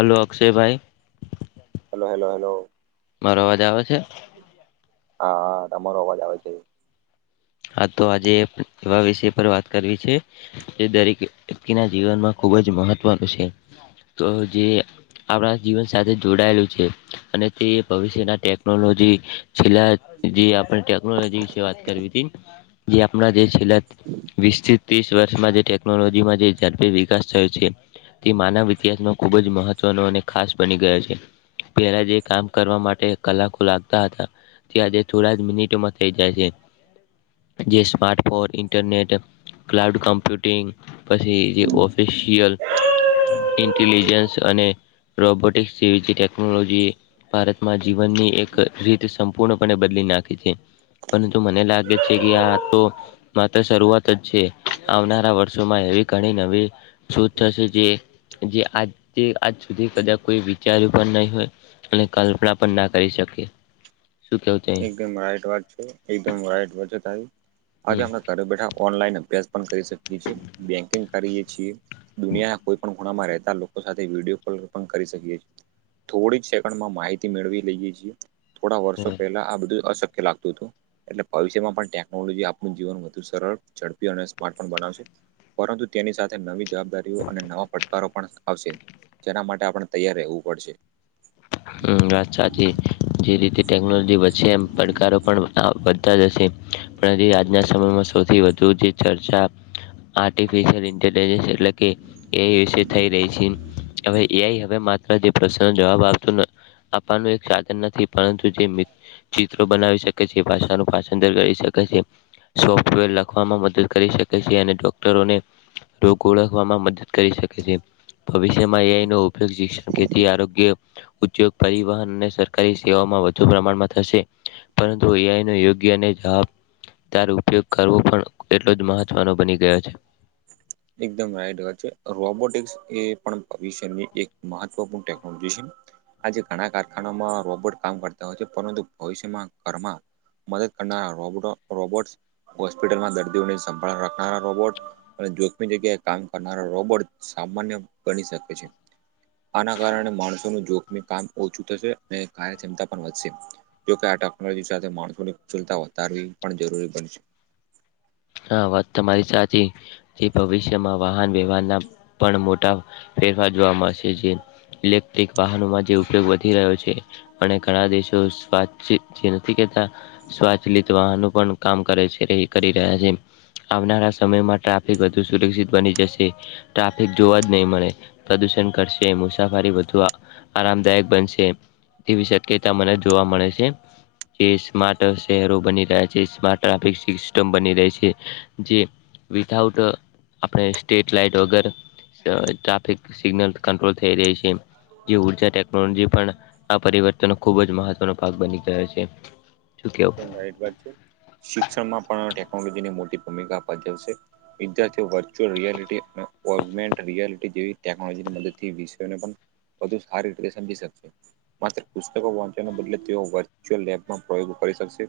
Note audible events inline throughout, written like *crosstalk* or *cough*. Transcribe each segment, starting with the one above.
Hello અક્ષયભાઈ, hello hello hello મારો અવાજ આવે છે હાા તમારો અવાજ આવે છે હા તો આજે એવા વિષય પર વાત કરવી છે એ દરેક વ્યક્તિના જીવનમાં ખૂબ જ મહત્વનું છે તો જે આપણા જીવન સાથે જોડાયેલું છે અને તે ભવિષ્યના ટેકનોલોજી છેલ્લા જે આપણે ટેકનોલોજી વિશે વાત કરવી હતી. જે આપના જે છેલા વિસ્તૃત ત્રીસ વર્ષમાં જે ટેકનોલોજીમાં જે ઝડપી વિકાસ થયો છે તે માનવ ઇતિહાસમાં ખુબ જ મહત્વનો અને ખાસ બની ગયા છે. પહેલા જે કામ કરવા માટે કલાકો લાગતા હતા આજે થોડા જ મિનિટોમાં થઈ જાય છે. જે સ્માાર્ટફોન ઇન્ટરનેટ ક્લાઉડ ક પછી ઓફિિશયલ ઇન્ટેલિજન્સ અને રોબોટિક્સ જે ટેકનોલોજી ભારતમાં જીવનની એક રીત સંપૂર્ણપણે બદલી નાખી છે પરંતુ મને લાગે કે આ તો માત્ર શરૂઆત જ છે. આવનારા વર્ષોમાં એવી ઘણી નવી શું થશે જે જે આ આજ સુધી કદા કોઈ વિચાર્યું પણ નહી હોય અને કલ્પના પણ ના કરી શકે શું કેવું ત રા વાત છે એકમ રાઈટ વાત છે આજે હમ. આપણે ઘરે બેઠા ઓનલાઈન અભ્યાસ પણ કરી શકીએ છીએ બેંકિંગ કરીએ છીએ દુનિયાના કોઈ પણ ગુણામાં રહેતા લોકો સાથે વિડીયો કોલ પણ કરી શકીએએ થોડી સેકન્ડમાં માહિતી મેળવી લઈએ છીએ થોડા વર્ષો પહેલા આ બધું અશક્ય લાગતું હતું એટલે ભવિષ્યમાં પણ ટેકનોલોજી આપણું જીવન વધુ સરળ ઝડપી અને સ્માર્ટ પણ બનાવશે પરંતુ તેની સાથે નવી જવાબદારીઓ અને નવા પડકારો પણ આવશે જેના માટે આપણે તૈયાર રહેવું પડશે હમ્મ વાત સાચી જે રીતે ટેકનોલોજી વધેશે એમ પડકારો પણ આ વધતા જશે પણ આજના સમયમાં સૌથી વધુ જે ચર્ચા આર્ટિફિશિયલ ઇન્ટેલિજન્સ એટલે *unintelligible* થયે રહી છે હવે એ આઈ હવે માત્ર *unintelligible* જવાબ આપ આપવાનું એક સાધન નથી પરંતુ જે મી ચિત્રો બનાવી શકે છે ભાષાનું પસન્દ્ર કરી શકે છે સોફ્ટવેર લખવામાં મદદ કરી શકે છે અને ડોક્ટરોને રોગ ઓળખવામાં મદદ કરી શકે છે ભવિષ્યમાં એ આઈ નો *unintelligible* ખેતી આરોગ્ય ઉદ્યોગ પરિવહન અને સરકારી સેવામાં વધુ પ્રમાણમાં થશે પરંતુ એ આઈ નો યોગ્ય અને જવાબ ત્યારે ઉપયોગ કરવો પણ એટલો જ મહત્વનો બની ગયો છે એકદમ રાઈટ વાત છે રોબોટિક્સ એ પણ ભવિષ્યની એક મહત્વપૂર્ણ ટેકનોલોજી છે આજે ઘણા કારખાનામાં રોબોટ કામ કરતા હોય છે પરંતુ ભવિષ્યમાં ઘરમાં મદદ કરના રોબોટો રોબોટ્સ હોસ્પિટલમાં દર્દીઓની સંભાળ રાખના રોબોટ અને *unintelligible* જગ્યાએ કામ કરનારા રોબોટ સામાન્ય બની શકે છે આના કારણે માણસોનું જોખમી કામ ઓછું થશે અને કાર્યક્ષમતા પણ વધશે જોકે આ ટેકનોલોજી સાથે માણસોની કુશળતા વધારવી પણ જરૂરી બનશે હા વાત તમારી સાચી જે ભવિષ્યમાં વાહન વ્યવહાર ના પણ મોટા ફેરફાર જોવા મળશે જે ઈ - એક વાહનોમાં જેવુ તેવું વધી રહ્યો છે અને ઘણા દેશો સ્વાચછ જે નથી કેતા સ્વાચલિત વાહનો પણ કામ કરે છે એ કરી રહ્યા છે આવનારા સમયમાં ટ્રાફિક વધુ સુરક્ષિત બની જશે ટ્રાફિક જોવા જ નહીં મળે પ્રદુષણ ઘટશે મુસાફરી વધવા આરામદાયક બનશે તેવી શક્યતા મને જોવા મળે છે કે સ્માાર્ટ શહેરો બની રહ્યા છે સ્માાર્ટ ટ્રાફિક સિસ્ટમ બની રહે છે જે વિથાઉટ આપણે સ્ટ્રીટ લાઇટ વગર તો ટ્ર્રેફિક સિગનલ કંટ્રોલ થઈ રહી છે જે ઉર્જા ટેકનોલોજી પણ આ પરિવર્તન ખૂબ જ મહત્વનો ભાગ બની ગયો છે શું કેવું? એકદમ રાઈટ વાત છે શિક્ષણમાં પણ ટેકનોલોજી ની મોટી ભૂમિકા ભજવશે વિદ્યાર્થીઓ વર્ચ્યુઅલ રિયાલિટી અને ઓમેન્ટ રિયાલિટી જેવી ટેકનોલોજીની મદદથી વિષને પણ વધુ સારી રીતે સમજી શકશે માત્ર પુસ્તકો વાંચવાના બદલે તેઓ એક્ચુલ લેબમાં પ્રયોગ કરી શકશે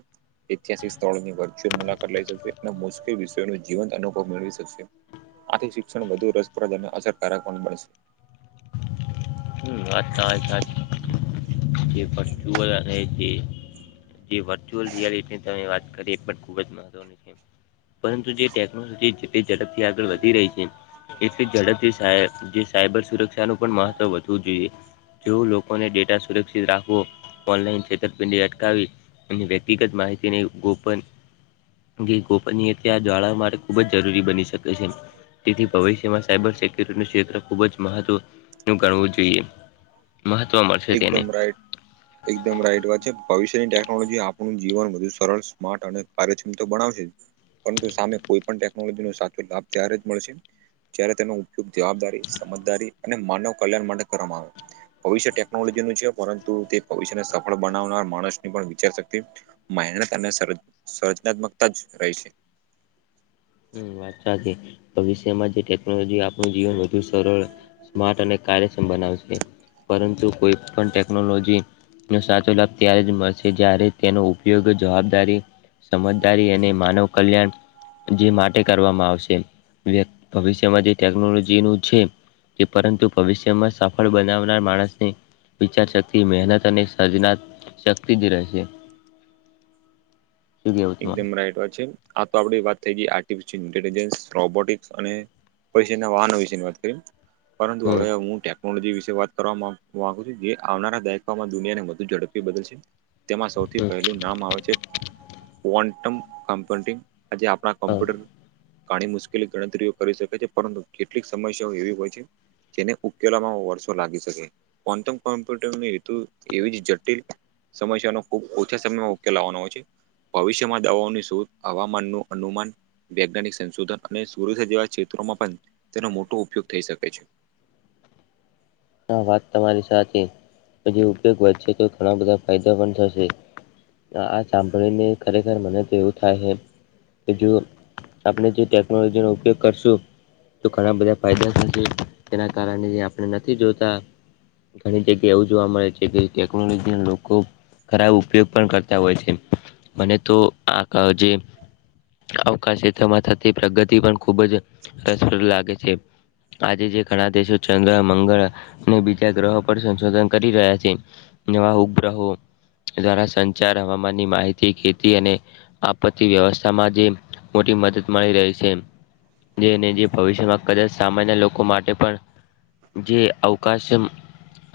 ઐતિહાસિક સ્થળોની વર્ચ્યુઅલ મુલાકાત લઈ શકશે અને મુશ્કેલ વિષયો નો જીવંત અનુભવ મેળવી શકશે આથી શિક્ષણ વધુ રસપ્રદ અને અસરકારક પણ બનશે હમ્મ વાત તમારી વાત સાચી છે જે *unintelligible* ને જે જે વર્ચ્યુઅલ રિયાલિટી ની તમે વાત કરી એ પણ ખુબ જ મહત્વની છે પરંતુ જે ટેકનોલોજી તે ઝડપથી આગળ વધી રહી છે, એટલી ઝડપથી જે સાયબર સુરક્ષાનું પણ મહત્વ વધ વધવું જોયે જો લોકોને ડેટા સુરક્ષિત રાખવો ઓનલાઈન છેતરપિંડી અટકાવી અને વ્યક્તિગત માહિતીની ગોપન જે ગોપનીયતા આ જાળવવા માટે ખુબ જ જરૂરી બની શકે છે, તેથી ભવિષ્યમાં સાયબર સિક્યુરિટીનું ક્ષેત્ર ખૂબ જ મહત્વનું ગણવું જોઈએ. મહત્વ મા એકદમ રાઈટ એકદમ રાઈટ વાત છે ભવિષ્યની ટેકનોલોજી આપણું જીવન વધુ સરળ સ્માર્ટ અને કાર્યક્ષમ તો બનાવશે. પરંતુ સામે કોઈ પણ ટેકનોલોજી નો સાચો લાભ ત્યારે જ મળશે, જ્યારે તેનો ઉપ ઉપ જવાબદારી, સમજદારી અને માનવ કલ્યાણ માટે કરવામાં આવે ભવિષ્ય ટે *unintelligible* છે, પરંતુ તે ભવિષ્યને સફળ બનાવનાર માણસની પણ વિચાર શક્તિ મહેનત અને સર્જ સર્જનાત્મકતા જ રહે છે. હમ વાત સાચી ભવિષ્યમાં જે ટેકનોલોજી આપણું જીવન વધુ સરળ સ્માર્ટ અને કાર્યક્ષમ બનાવશે, પરંતુ કોઈ પણ ટેકનોલોજી નો સાચો લાભ ત્યારે જ મળશે જ્યારે તેનો ઉપયોગ જવાબદારી સમજદારી અને માનવ કલ્યાણ જે માટ ટે કરવામાં આવશે *inaudible* ભવિષ્યમાંથી ટેકનોલોજી નું છે. કે પરંતુ ભવિષ્યમાં સફળ બનાવનાર માણસને વિચાર શક્તિ મહેનત અને સર્જનાત શક્તિ જ રહેશે. શું કેવું એકદમ તમારું? રાઈટ વાત છે, આ તો આપડી વાત થઈ ગઈ આર્ટિફિશયલ ઇન્ટેલિજન્સ રોબોટિક્સ અને પછીના વાહનો વિશેની વાત કરી પરંતુ હમ હવે હું ટેક પણ જે વિશે વાત કરવા માંગ માંગુ છું જે આવનારા દાયકામાં દુનિયાને વધુ ઝડપી બદલસે. તેમાં સૌથી હમ પહેલું નામ આવે છે. ક્વોન્ટમ કમ્ફર્ટિંગ આજે આપણા હા. કમ્પ્યુટર કાણી મુશ્કેલી ગણતરીઓ કરી શકે છે, પરંતુ કેટલીક સમસ્યાઓ એવી હોય છે. જેને ઉકેલામાં વર્ષો લાગી શકે. કોન્ટમ કોમ્પ્યુટરની *unintelligible* એવી જ જટિલ સમસ્યાનો ખુબ ઓછા સમયમાં ઉકેલ લાવવાનો હોય છે. ભવિષ્યમાં દવાઓની શોધ હવામાનનુ અનુમાન વૈજ્ઞાનિક સંશોધન અને *unintelligible* જેવા ક્ષેત્રોમાં પણ તેનો મોટો ઉપયોગ થઈ શકે છે. આ વાત તમારી સાચી હજી ઉપયોગ વધશે તો ઘણા બધા ફાયદા પણ થશે. આ સાંભળીને ખરેખર મને તો એવું થાય હે. કે જો આપણે જે ટેકનોલોજીનો ઉપયોગ કરશું. તો ઘણા બધા ફાયદા થશે, તેના કારણે જે આપણે નથી જોતા ઘણી જગ્યા એવું જોવા મળે છે કે, ટેકનોલોજી ને લોકો ખરાબ ઉપયોગ પણ કરતા હોય છે, મને તો આ *inaudible* જે અવકાશ શ્રેત્રમાં થતી પ્રગતિ પણ ખુબ જ રસપદ લાગે છે, આજે જે ઘણા દેશો ચંદ્ર મંગળ અને બીજા ગ્રહો પર સંશોધન કરી રહ્યા છે, નવા ઉપગ્રહો દ્વારા સંચાર હવામાનની માહિતી ખેતી અને આપત્તિ વ્યવસ્થા માં જે મોટી મદદ મળી રહે છે. જેને જે ભવિષ્યમાં કદાચ સામાન્ય લોકો માટે પણ જે અવકાશં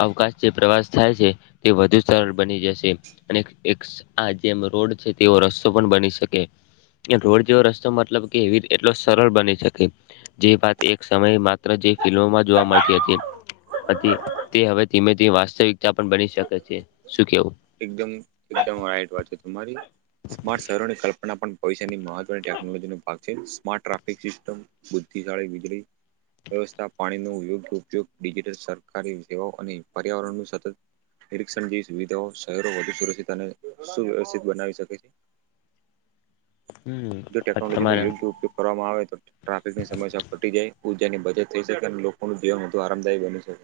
અવકાશ જે પ્રવાસ થાય છે, તે વધુ સરળ બની જશે અને એક આ જેમ રોડ છે, તેવો રસ્તો પણ બની શકે રોડ જેવો રસ્તો મતલબ કે એવી એટલો સરળ બની શકે. જે વાત એક સમયે માત્ર જે ફિલ્મોમાં જોવા મળ તેથી હતી તે હવે ધીમે ધીમે વાસ્તવિકતા પણ બની શકે છે, શું કેવું? એકદમ એકદમ રાઈટ વાત છે, તમારી સ્માર્ટ સરળ કલ્પના પણ પૈસાની મહત્વની ટેકનોલોજી નો ભાગ છે, સ્માર્ટ ટ્રાફિક સિસ્ટમ બુદ્ધિશાળી વીજળી વ્યવસ્થા પાણીનો યોગ્ય ઉપયોગ ડિજિટલ સરકારી સેવાઓ અને પર્યાવરણ નો સતત. નિરીક્ષણ જેવી સુવિધાઓ શહેરો વધુ સુરક્ષિત અને સુવ્યવસ્થિત બનાવી શકે છે. હમ જો વાત ટેકનોલોજી નો તમારા યોગ્ય ઉપયોગ કરવામાં આવે તો. ટ્રાફિકની સમસ્યા ઘટી જાય ઊર્જાની બચત થઈ શકે અને લોકોનું જીવન વધુ આરામદાયી બની શકે.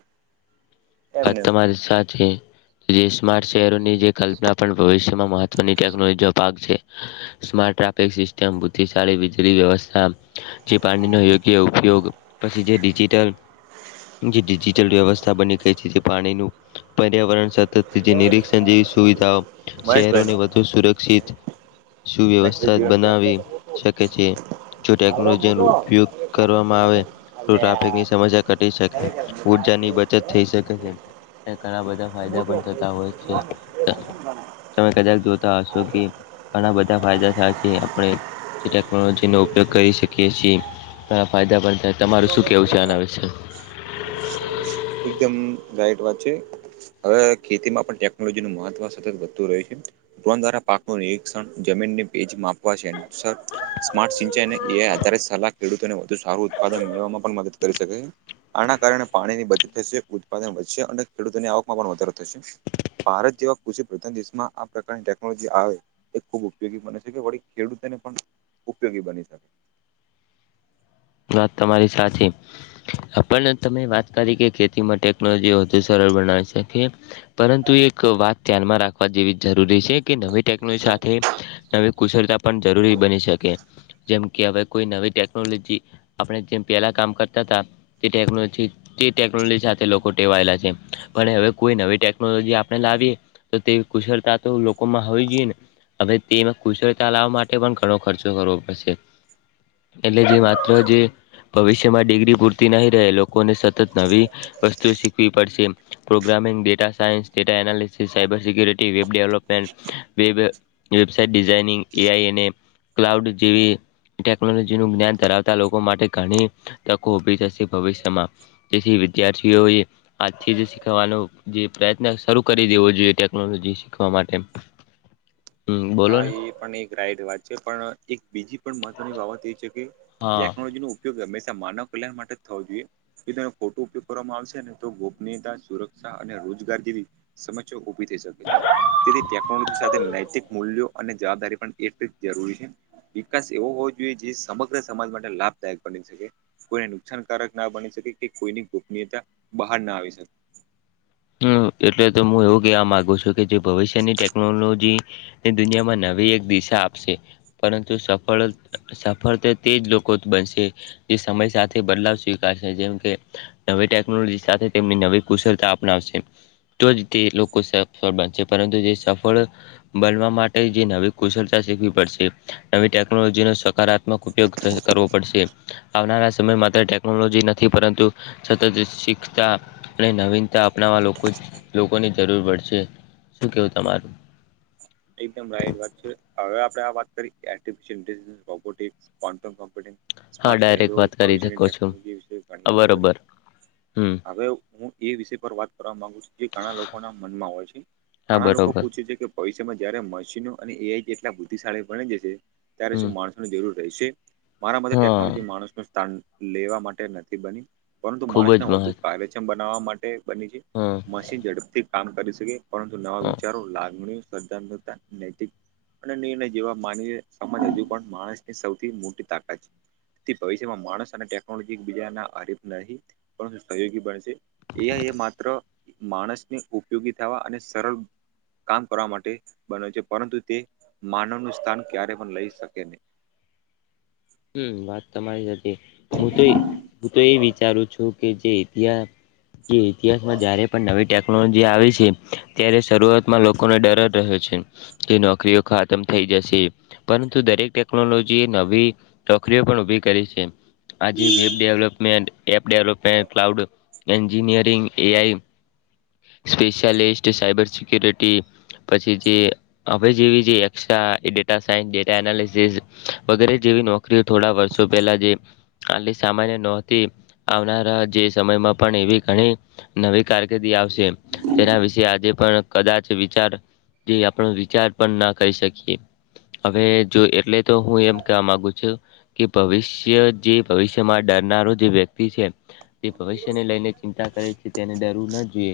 વાત એમને તમારી સાચી જે સ્માર્ટ શહેરોની જે. કલ્પના પણ ભવિષ્યમાં મહત્વની ટેકનોલોજીનો ભાગ છે. સ્માર્ટ ટ્રાફિક સિસ્ટમ બુદ્ધિશાળી વીજળી વ્યવસ્થા. જે પાણીનો યોગ્ય ઉપયોગ. પછી જે ડિજિટલ જે ડિજિટલ વ્યવસ્થા બની. પાણી પર્યાવરણ સતત નિરીક્ષણ જેવી સુવિધાઓ શહેરોને. મહેશભાઈનો તો સુરક્ષિત મહેશભાઈ સુવ્યવસ્થા બનાવી જીવનભાઈ શકે છે. જો આવડો ટેકનોલોજી ન મોટો ઉપયોગ કરવામાં આવે તો અલ્યા ટ્રાફિકની સમસ્યા ઘટી શકે. ઊર્જાની બચત *unintelligible* થઈ શકે છે અને ઘણા બધા ફાયદા મોટો પણ થતા હોય છે. તમે કદાચ જોતા હશો કે. ઘણા બધા ફાયદા થ છે આપણે જે ટેકનોલોજી નો ઉપયોગ કરી શકીએ છીએ. ઘ ફાયદા પણ. થાય. તમારું શું હ કેવું છે ગોબરા. આના *inaudible* એકદમ લઇટ વાત છે. હવે ખેતીમાં પણ ટેકનોલોજીનું મહત્વ સતત વધતું રહ્યું છે. દ્વારા પાક નિરીક્ષણ જમીનની પેજ માપવા છેમાર્ સિંને એ આધ સલા. ખેડૂતોને વધુ સારું ઉત્પાદન મેળવવામાં પણ મદદ કરી શકે. આના કારણે પાણીની બચત થશે ઉત્પાદન વધશે અને ખેડૂતોની આવકમાં પણ વધારો થશે. ભારત જેવા કૃષિ પ્રધાન દેશમાં આ પ્રકારની ટેકનોલોજી આવે. એ ખૂબ ઉપયોગી બને છેકે વળી ખેડૂતોને પણ ઉપયોગી બની શકે. વાત તમારી સાચી. આપ તમે વાત કરી કે ખેતીમાં ટેકનોલોજી વધુ સરળ બનાવે છે કે. પરંતુ એક વાત ધ્યાનમાં રાખવા જેવી જરૂરી છે કે નવી ટેકનોલોજી સાથે. નવી કુશળતા પણ જરૂરી બની શકે જેમ કે હવે કોઈ નવી ટેકનોલોજી. આપણે જેમ પહેલા કામ કરતા હતા તે ટેકનોલોજી. તે ટેકનોલોજી સાથે લોકો ટેવાયેલા છે પણ હવે કોઈ નવી ટેકનોલોજી આપણે લાવીએ. તો તેવી કુશળતા તો લોકોમાં હોવી જોઈએ ને. હવે તેમાં કુશળતા લાવવા માટે પણ ઘણો ખર્ચો કરવો પડશે એટલે જે. જે ભવિષ્યમાં ડિગ્રી પૂરતી નહી રહે લોકોને સતત નવી. વસ્તુ શીખવી પડશે. Programming data science data analysis cyber security web development web. Website designing AI અને ક્લાઉડ જેવી ટેકનોલોજીનુંું જ્ઞાન ધરાવતા. લોકો માટે ઘણી તકો ઉભી થશે ભવિષ્યમાં જેથી વિદ્યાર્થીઓએ. આજથી જ શીખવાનો જે પ્રયત્ન શરૂ કરી દેવો જોઈએ ટેકનોલોજી શીખવા માટે. *inaudible* હમ બોલો હા ને એ પણ એક રાઈડ વાત છે પણ એક બીજી પણ મહત્વની બાબત એ છે કે. હા ટેકનોલોજી નો ઉપયોગ હંમેશા માનવ કલ્યાણ માટે જ થવો જોઈએ. તેનો ફોટો ઉપયોગ કરવામાં આવશે ને તો ગોપનીયતા સુરક્ષા અને રોજગાર જેવી. સમસ્યા ઉભી થઈ શકે છે તેની ટેકનોલોજી સાથે નૈતિક. મૂલ્યો અને જવાબદારી પણ એટલી જરૂરી છે. વિકાસ એવો હોવો જોઈએ જે સમગ્ર સમાજ માટે લાભદાયક બની શકે. કોઈને નુકસાનકારક ના બની શકે કે કોઈની ગોપનીયતા બહાર ના આવી શકે. હમ એટલે તો હું એવું કવા માંગુ છું કે જે ભવિષ્યની ટેકનોલોજી. દુનિયામાં નવી એક દિશા આપશે. પરંતુ સફળ સફળતા તે જ લોકો બનશે જે સમય સાથે બદલાવ સ્વીકારશે જેમ કે નવી ટેકનોલોજી સાથે તેમની નવી કુશળતા તો જી તે લોકો સફળ બનશે પરંતુ જે સફળ બનવા માટે જે નવી કુશળતા શીખવી પડશે નવી ટેકનોલોજી નો સકારાત્મક ઉપયોગ કરવો પડશે આવનારા સમય માત્ર ટેકનોલોજી નથી પરંતુ સતત શીખતા અને નવીનતા અપનાવવા લોકો લોકોને જરૂર પડશે શું કેવું તમારું? એકદમ રાઈટ વાત છે હવે આપણેે વાત કરીએ કે artificial intelligence robotics quantum computing, હા સ્માર્ટ ડાયરેક્ટ શહેરો, વાત કરી ભવિષ્યની શકો છો ટેકનોલોજી વિશે જાણી હા વાતો કરી બરોબર હમ હવે હું એ વિષય પર વાત કરવા માંગુ છું જે ઘણા લોકોના મનમાં હોય છે. હા ઘણા લોકો બરોબર પૂછે છે કે ભવિષ્યમાં જયારે મશીનો અને એઆઈ કેટલા બુદ્ધિશાળી બની જશે ત્યારે હમ શું માણસોની જરૂર રહેશે? મારા મતે હા ટેકનોલોજી માણસ નું સ્થાન લેવા માટે નથી બની પરંતુ ખુબ જ માણસને વધુ *unintelligible* બનાવવા માટે બની છે. હ મશીન ઝડપથી કામ કરી શકે પરંતુ નવા હા વિચારો લાગણીઓ ર્સ્પધાત્મકતા નૈતિક અને નિર્ણય જેવા માનવી સમાજ હજુ પણ માણસની સૌથી મોટી તાકાત છે. થી ભવિષ્યમાં માણસ અને ટેકનોલોજી એક બીજા હરીફ નહિં પરંતુ સહયોગી બનશે. એઆઈ એ માત્ર માણસને ઉપયોગી થવા અને સરળ કામ કરવા માટે બને છે પરંતુ તે માનવ નું સ્થાન ક્યારેય પણ લઈ શકે નહી. હમ્મ વાત તમારી સાચી હું તો હું તો એ વિચારું છું જે ઇતિહાસ જે ઇતિહાસમાં જયારે પણ નવી ટેક *unintelligible* આવી છે ત્યારે શરૂઆતમાં લોકોને ડરજ રહે છે જે નોકરીઓ ખાતમ થઈ જશે પરંતુ દરેક ટેકનોલોજી એ નવી નોકરીઓ પણ ઉભી કરી છે આજ web development, app development, cloud engineering, AI specialist cyber security, પછી જે હવે જેવી જે extra data science data analysis વગેરે જેવી નોક - કરીઓ થોડા વર્ષો પહેલાં જે આટલી સામાન્ય નહોતી આવનારા જે સમયમાં પણ એવી ઘણી નવી કારકિર્દી આવશે તેના વિશે આજે પણ કદાચ વિચાર જે આપણો વિચાર પણ ના કરી શકીએ. હવે જો એટલે તો હું એમ કેવા માગુ છું. કે ભવિષ્ય જે ભવિષ્યમાં ડરનારો જે વ્યક્તિ છે. જે ભવિષ્યને લઈને ચિંતા કરે છે તેને ડરવું ના જોઈએ